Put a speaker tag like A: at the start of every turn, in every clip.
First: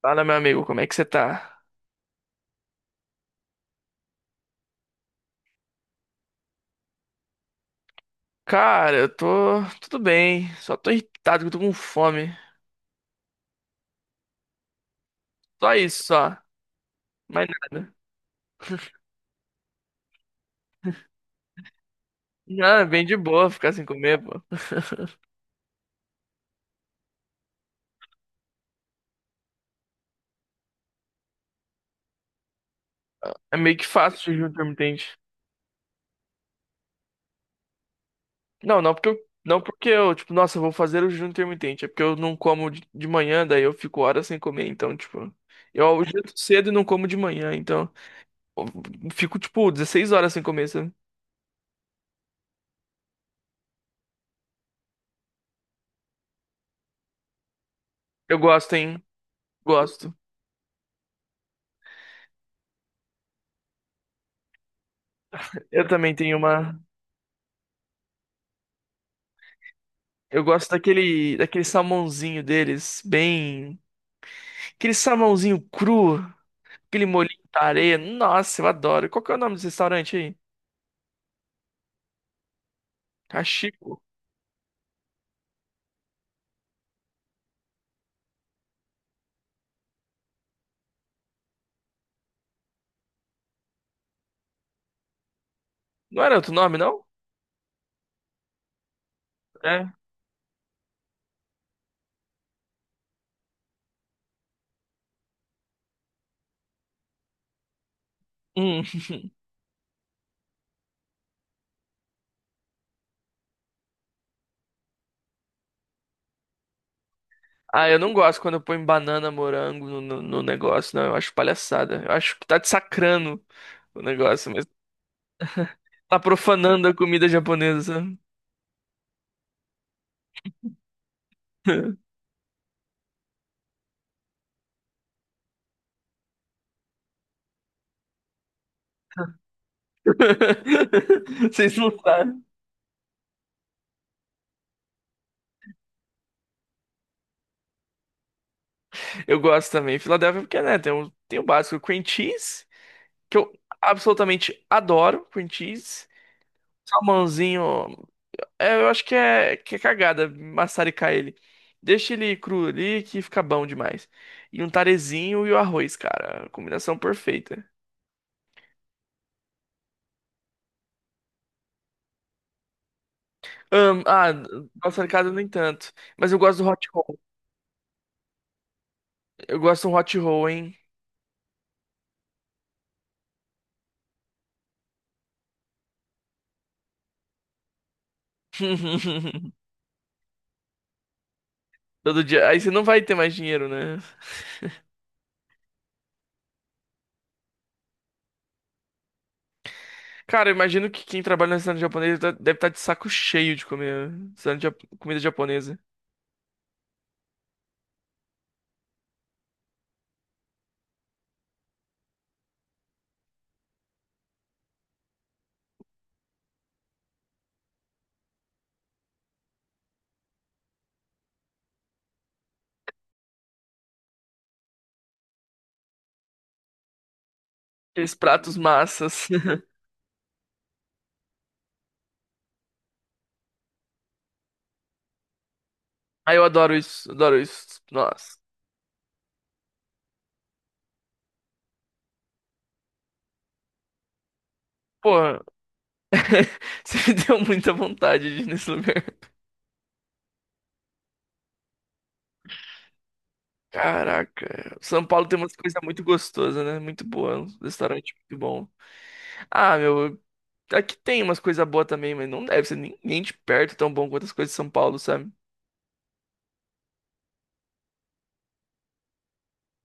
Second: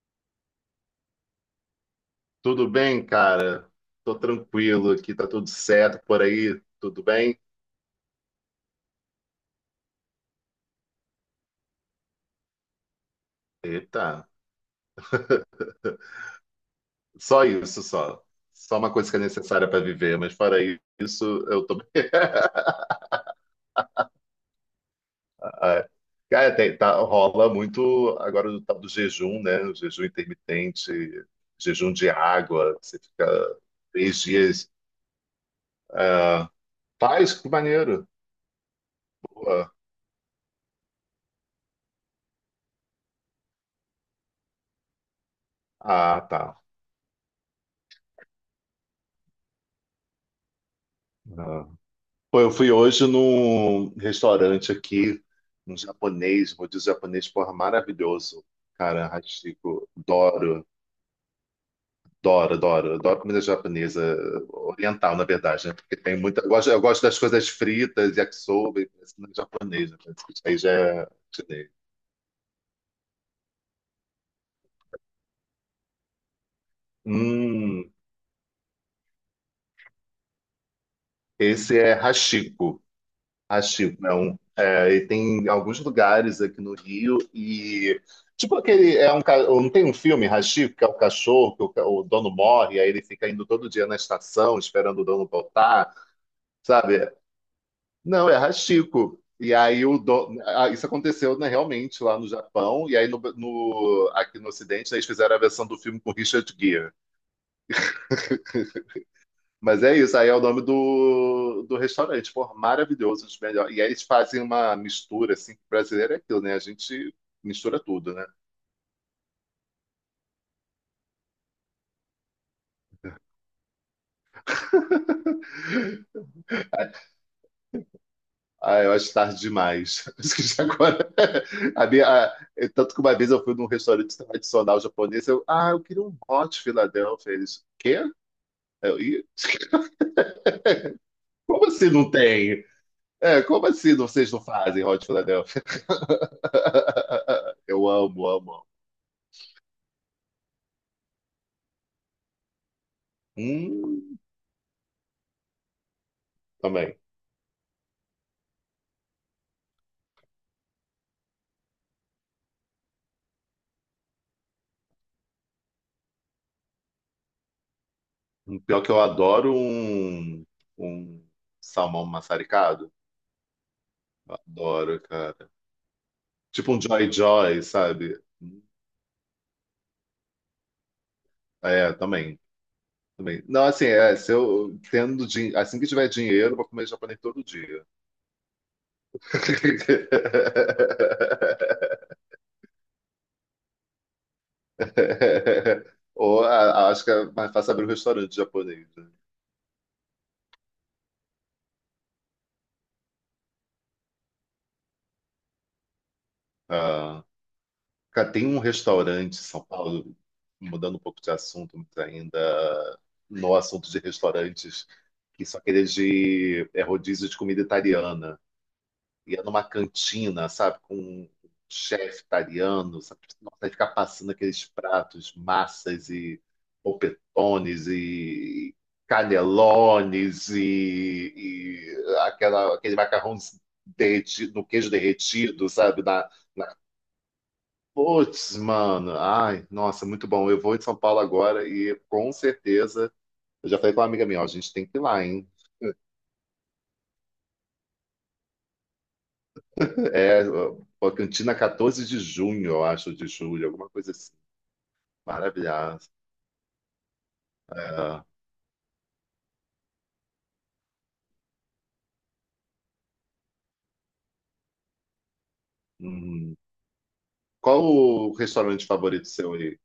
A: Fala, meu amigo, como é que você tá?
B: Tudo bem, cara? Tô tranquilo aqui, tá tudo certo por aí, tudo bem?
A: Cara, eu tô tudo bem, só tô irritado que eu tô com fome.
B: Eita,
A: Só isso, só.
B: só
A: Mais
B: isso,
A: nada.
B: só. Só uma coisa que é necessária para viver, mas fora isso, eu tô bem.
A: Não, é bem de boa ficar sem comer, pô.
B: Ah, cara, tá, rola muito agora do tal do jejum, né? O jejum intermitente, jejum de água, que você
A: É
B: fica
A: meio que
B: três
A: fácil o jejum
B: dias.
A: intermitente.
B: Ah, faz, que maneiro.
A: Não, não porque eu,
B: Pô,
A: não porque eu, tipo, nossa, eu vou fazer o jejum intermitente. É porque eu não como de manhã, daí eu fico horas sem comer, então, tipo, eu almoço
B: ah, tá.
A: cedo e não como de manhã, então, eu fico, tipo, 16 horas sem comer, sabe?
B: Ah. Pô, eu fui hoje num restaurante aqui, um japonês, vou dizer japonês, porra,
A: Eu
B: maravilhoso.
A: gosto, hein?
B: Cara, Hachiko,
A: Gosto.
B: adoro, adoro, adoro, adoro comida japonesa, oriental, na verdade, né?
A: Eu
B: Porque
A: também
B: tem
A: tenho
B: muita.
A: uma.
B: Eu gosto das coisas fritas, yakisoba, e isso não é japonês, né?
A: Eu
B: Isso aí
A: gosto
B: já é
A: daquele
B: chinês.
A: salmãozinho deles, bem. Aquele salmãozinho cru, aquele molhinho de
B: Hum,
A: areia. Nossa, eu adoro. Qual que é o nome desse restaurante aí?
B: esse é Hachiko. Acho
A: Cachico.
B: que não. É, e tem alguns lugares aqui no Rio e tipo aquele é um não tem um filme Hachiko que é o cachorro que o dono morre, aí ele fica indo todo dia na estação esperando o dono voltar,
A: Não era outro nome, não?
B: sabe? Não, é Hachiko. E aí
A: É.
B: o dono, ah, isso aconteceu, né, realmente lá no Japão, e aí aqui no Ocidente eles fizeram a versão do filme com Richard Gere.
A: Hum.
B: Mas é isso, aí é o nome do restaurante, pô, maravilhoso, um dos melhores. E aí eles fazem uma mistura, assim, que brasileiro é aquilo, né? A gente mistura
A: Ah, eu não
B: tudo, né?
A: gosto quando eu ponho banana, morango no negócio, não. Eu acho palhaçada. Eu acho que tá desacrando o negócio, mas tá profanando a comida japonesa. Sabe?
B: Ah, eu acho tarde demais. Acho que já agora. A minha, a- eu- Tanto que uma vez eu fui num restaurante tradicional japonês, eu, ah, eu queria um hot Philadelphia. Eles, quê? Eu, "Ih, como
A: Vocês
B: assim
A: não
B: não
A: sabem.
B: tem? É, como assim vocês não fazem hot Philadelphia? Eu amo, amo, amo.
A: Eu gosto também. Filadélfia, porque, né, tem o, básico cream cheese. Que eu
B: Hum,
A: absolutamente adoro, cream cheese.
B: também.
A: Salmãozinho, é, eu acho que é cagada maçaricar ele. Deixa ele cru ali que fica bom demais. E um tarezinho e o arroz, cara. Combinação perfeita.
B: Pior que eu adoro um, um salmão maçaricado.
A: Ahn, ah,
B: Eu adoro,
A: maçaricada nem
B: cara.
A: tanto. Mas eu gosto do
B: Tipo um
A: hot
B: Joy
A: roll.
B: Joy, sabe?
A: Eu gosto de um hot roll, hein?
B: É, também. Também. Não, assim, é, se eu assim que tiver dinheiro, eu vou comer japonês todo dia.
A: Todo dia. Aí você não vai ter mais dinheiro, né?
B: Ou acho que é mais fácil abrir um restaurante japonês, né?
A: Cara, eu imagino que quem trabalha no restaurante japonês deve estar de saco cheio de comer comida japonesa.
B: Ah. Cara, tem um restaurante em São Paulo, mudando um pouco de assunto, mas ainda no assunto de restaurantes, que são aqueles de é rodízio de comida italiana. E é numa cantina, sabe, com um chefe italiano, sabe? Tipo, nossa, aí fica passando aqueles pratos, massas e polpetones
A: Aqueles pratos
B: e
A: massas.
B: canelones e aquela, aquele macarrão derretido, no queijo derretido, sabe,
A: Aí eu adoro isso, adoro isso. Nossa.
B: putz, mano. Ai, nossa, muito bom. Eu vou em São Paulo agora, e com certeza. Eu já falei com uma amiga minha, ó, a gente tem que ir lá,
A: Porra,
B: hein?
A: você me deu muita vontade de ir nesse lugar.
B: É, ó, Cantina 14 de junho, eu acho, de julho, alguma coisa assim.
A: Caraca, São Paulo tem umas coisas muito
B: Maravilhosa.
A: gostosas, né? Muito boa, um restaurante
B: É,
A: muito bom. Ah, meu, aqui tem umas coisas boas também, mas não deve ser nem de perto tão bom quanto as coisas de São Paulo, sabe?
B: uhum. Qual o restaurante favorito seu aí?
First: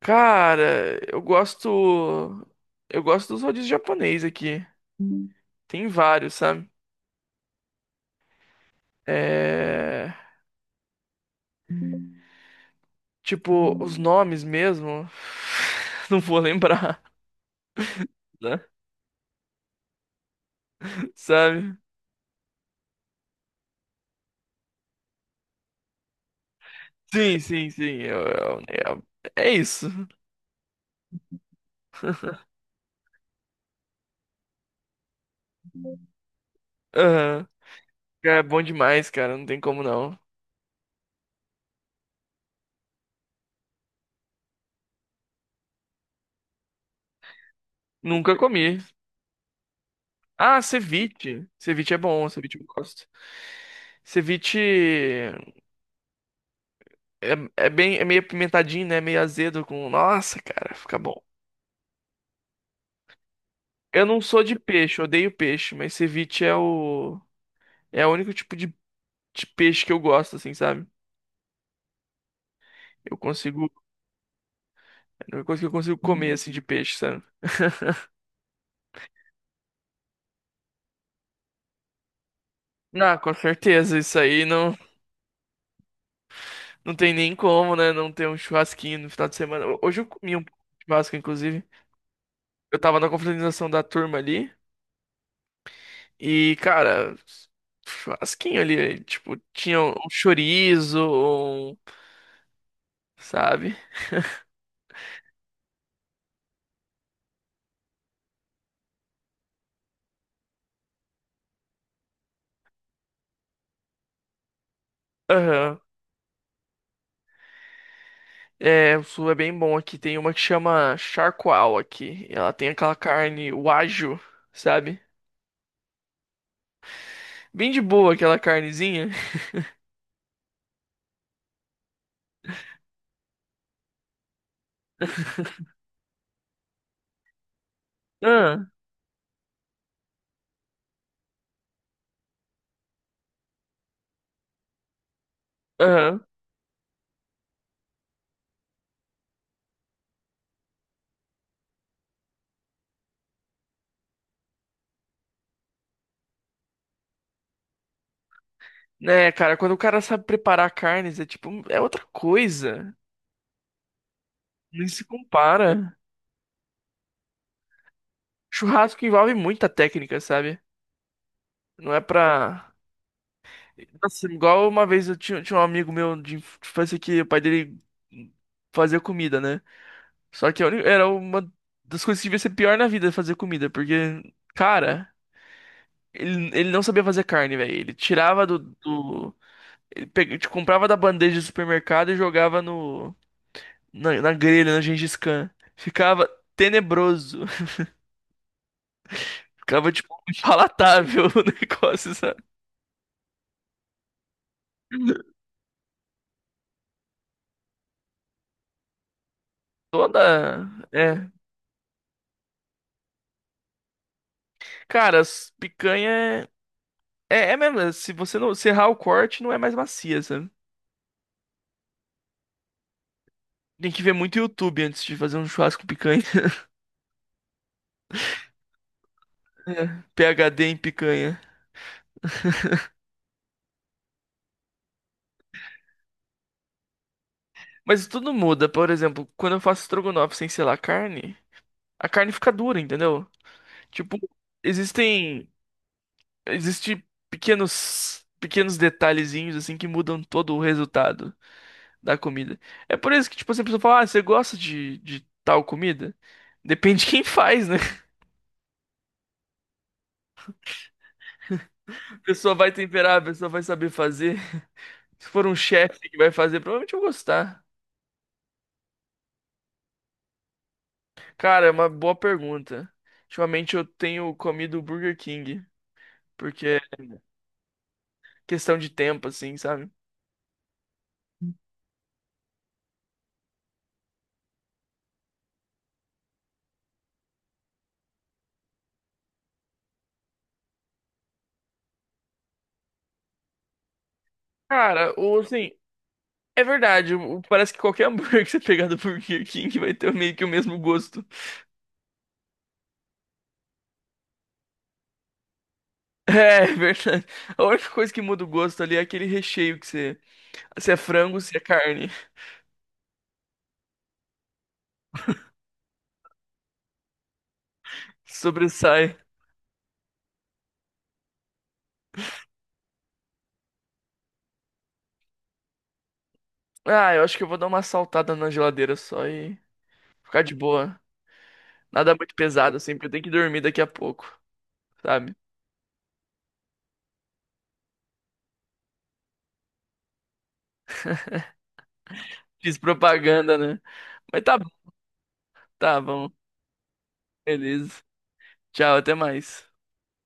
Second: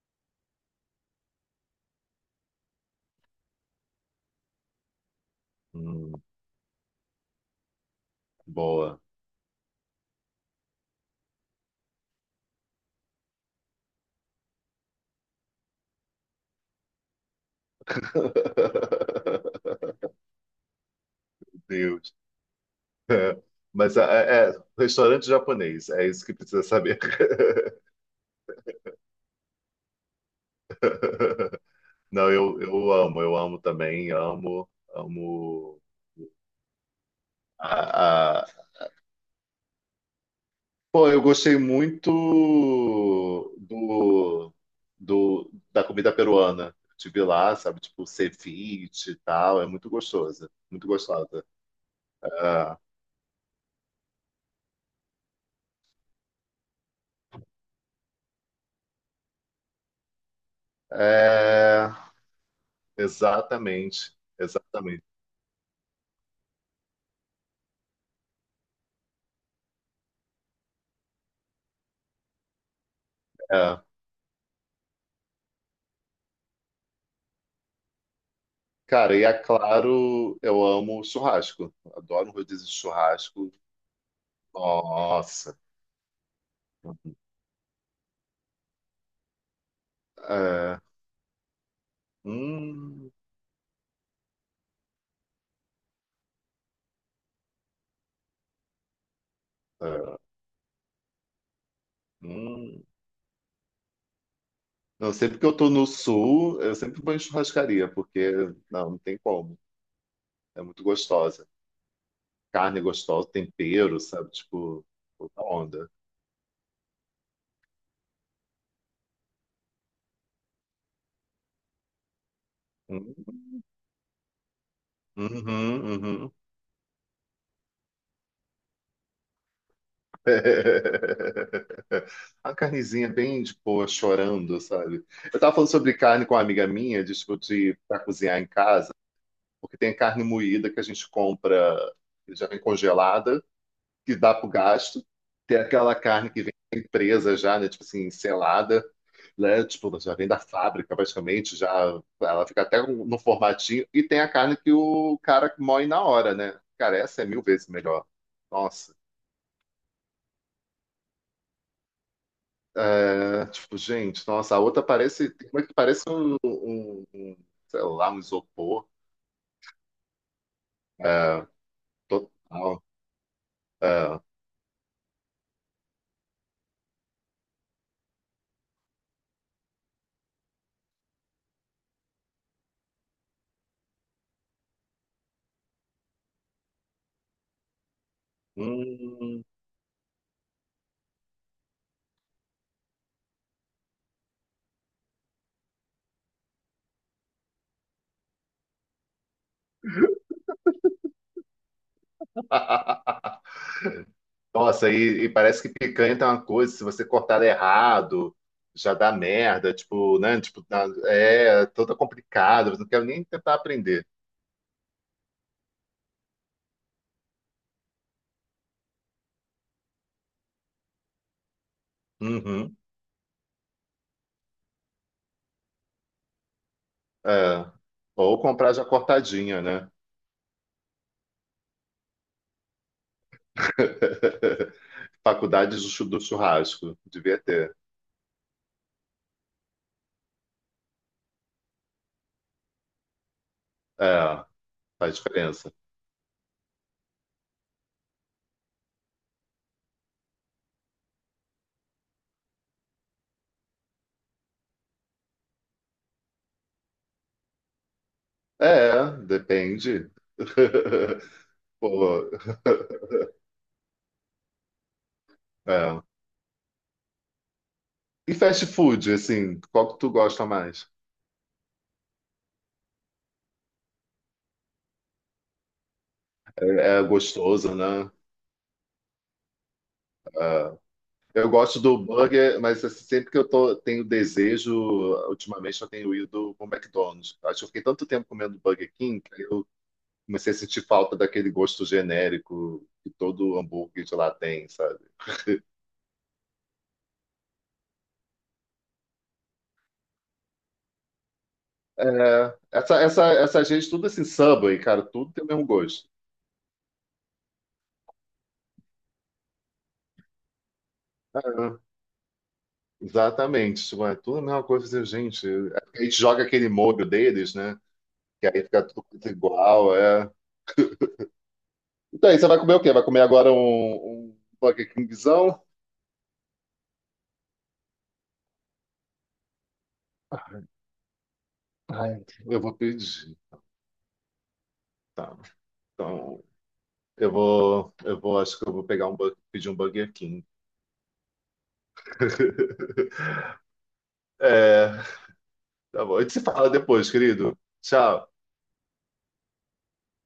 A: Cara, eu gosto. Eu gosto dos rodízios japonês aqui. Tem
B: Hum,
A: vários, sabe?
B: boa.
A: É. Tipo, os nomes mesmo. Não vou lembrar, né? Sabe?
B: Deus. É, mas é, é, restaurante japonês, é isso que precisa saber.
A: Sim, sim, sim. É isso.
B: Não, eu amo também, amo, amo.
A: Aham. Cara, é bom demais, cara. Não tem como não.
B: Pô, eu gostei muito do, do, da comida peruana. Tive lá, sabe, tipo,
A: Nunca comi.
B: ceviche e tal, é muito gostosa,
A: Ah,
B: muito gostosa.
A: ceviche. Ceviche é bom, ceviche eu
B: É,
A: gosto. Ceviche é, bem, é meio apimentadinho, né? Meio azedo com. Nossa, cara, fica bom.
B: é,
A: Eu
B: exatamente,
A: não sou de peixe, eu
B: exatamente.
A: odeio peixe, mas ceviche é o único tipo de peixe que eu gosto, assim, sabe? Eu consigo,
B: É.
A: é a única coisa que eu consigo comer assim de peixe, sabe?
B: Cara, e é claro, eu amo churrasco. Adoro um rodízio de
A: Ah, com
B: churrasco.
A: certeza, isso aí não
B: Nossa.
A: Não tem nem como, né? Não ter um churrasquinho no final de semana. Hoje eu comi um
B: É.
A: churrasco, inclusive. Eu tava na
B: Hum,
A: confraternização da turma ali. E, cara, churrasquinho ali. Tipo, tinha um
B: é,
A: chorizo,
B: hum.
A: sabe?
B: Não, sempre que eu tô no sul, eu sempre vou em churrascaria, porque não, não tem como. É muito gostosa. Carne gostosa, tempero, sabe? Tipo, outra
A: Aham.
B: onda.
A: É, o sul é bem bom aqui. Tem uma que chama charcoal aqui. Ela tem aquela
B: Hum,
A: carne wagyu, sabe?
B: Uhum, uhum.
A: Bem de boa aquela carnezinha.
B: A carnezinha bem, tipo, chorando, sabe? Eu tava falando sobre carne com uma amiga minha, de, tipo, de, pra cozinhar em
A: Ah,
B: casa, porque tem carne moída que a gente compra, que já vem congelada, que dá pro gasto, tem aquela
A: aham.
B: carne que vem presa já, né? Tipo assim, selada, né? Tipo, já vem da fábrica, praticamente, já ela fica até no formatinho, e tem a carne que o cara moe na hora, né? Cara, essa é mil vezes melhor. Nossa.
A: Né, cara, quando o cara sabe preparar carnes, é tipo, é outra coisa.
B: É, tipo, gente, nossa, a outra
A: Nem se
B: parece, tem uma que
A: compara.
B: parece um, sei lá, um isopor.
A: Churrasco que envolve muita técnica, sabe?
B: É,
A: Não é pra.
B: total. É,
A: Nossa, igual uma vez eu tinha um amigo meu de infância que o pai dele fazia comida, né? Só que era uma das coisas que devia ser pior na vida fazer comida, porque, cara, ele não sabia fazer carne, velho. Ele tirava do, do-
B: hum.
A: Ele pega- te comprava da bandeja do supermercado e jogava no, na grelha, na Gengis Khan. Ficava tenebroso. Ficava, tipo, impalatável o negócio, sabe?
B: Nossa, e parece que picanha tem uma coisa, se você cortar errado, já dá merda, tipo, né? Tipo,
A: Toda. É.
B: é toda complicada, eu não quero nem tentar aprender.
A: Cara, as picanha é. É mesmo. É, se você não. Se errar o corte, não é mais macia, sabe?
B: Uhum,
A: Tem que ver muito YouTube antes de fazer um churrasco com picanha.
B: é. Ou comprar já cortadinha,
A: É,
B: né?
A: PhD em picanha.
B: Faculdade do churrasco, devia ter.
A: Mas tudo muda. Por exemplo, quando eu faço estrogonofe sem selar carne, a carne fica dura, entendeu? Tipo,
B: É, faz
A: existem.
B: diferença.
A: Existem pequenos. Pequenos detalhezinhos assim que mudam todo o resultado da comida. É por isso que, tipo, assim, a pessoa fala, ah, você gosta de tal comida? Depende de quem faz, né?
B: É, depende.
A: A
B: Pô,
A: pessoa vai temperar, a pessoa vai saber fazer. Se for um chefe
B: é.
A: que vai fazer, provavelmente eu vou gostar.
B: E fast food, assim, qual que tu gosta mais?
A: Cara, é uma boa pergunta. Ultimamente eu tenho comido Burger King, porque é
B: É gostoso, né?
A: questão de tempo, assim, sabe?
B: É. Eu gosto do burger, mas assim, sempre que eu tô, tenho desejo, ultimamente eu tenho ido pro McDonald's. Acho que eu fiquei tanto tempo comendo Burger King que eu comecei a sentir falta daquele gosto genérico que todo hambúrguer de lá tem, sabe?
A: Cara, ou assim, é verdade. Parece que qualquer hambúrguer que você pegar do Burger King vai ter meio que o mesmo gosto.
B: É, essa gente, tudo assim, Subway, cara, tudo tem o mesmo gosto.
A: É verdade. A única coisa que muda o gosto ali é aquele recheio que você. Se é frango, se é
B: É,
A: carne.
B: exatamente. Tipo, é tudo a mesma coisa, assim, gente. É porque a gente joga aquele molho deles, né? Que aí fica tudo
A: Sobressai.
B: igual, é. Então aí, você vai comer o quê? Vai comer agora um, um Burger Kingzão?
A: Ah, eu acho que eu vou dar uma saltada na geladeira só e ficar de boa. Nada
B: Ai,
A: muito
B: eu vou
A: pesado, assim, porque
B: pedir.
A: eu tenho que dormir daqui a pouco, sabe?
B: Tá. Então, eu vou, acho que eu vou pegar um, pedir um Burger King.
A: Fiz propaganda, né? Mas tá bom,
B: É,
A: tá
B: tá bom. A
A: bom.
B: gente se fala depois, querido.
A: Beleza.
B: Tchau.
A: Tchau, até mais.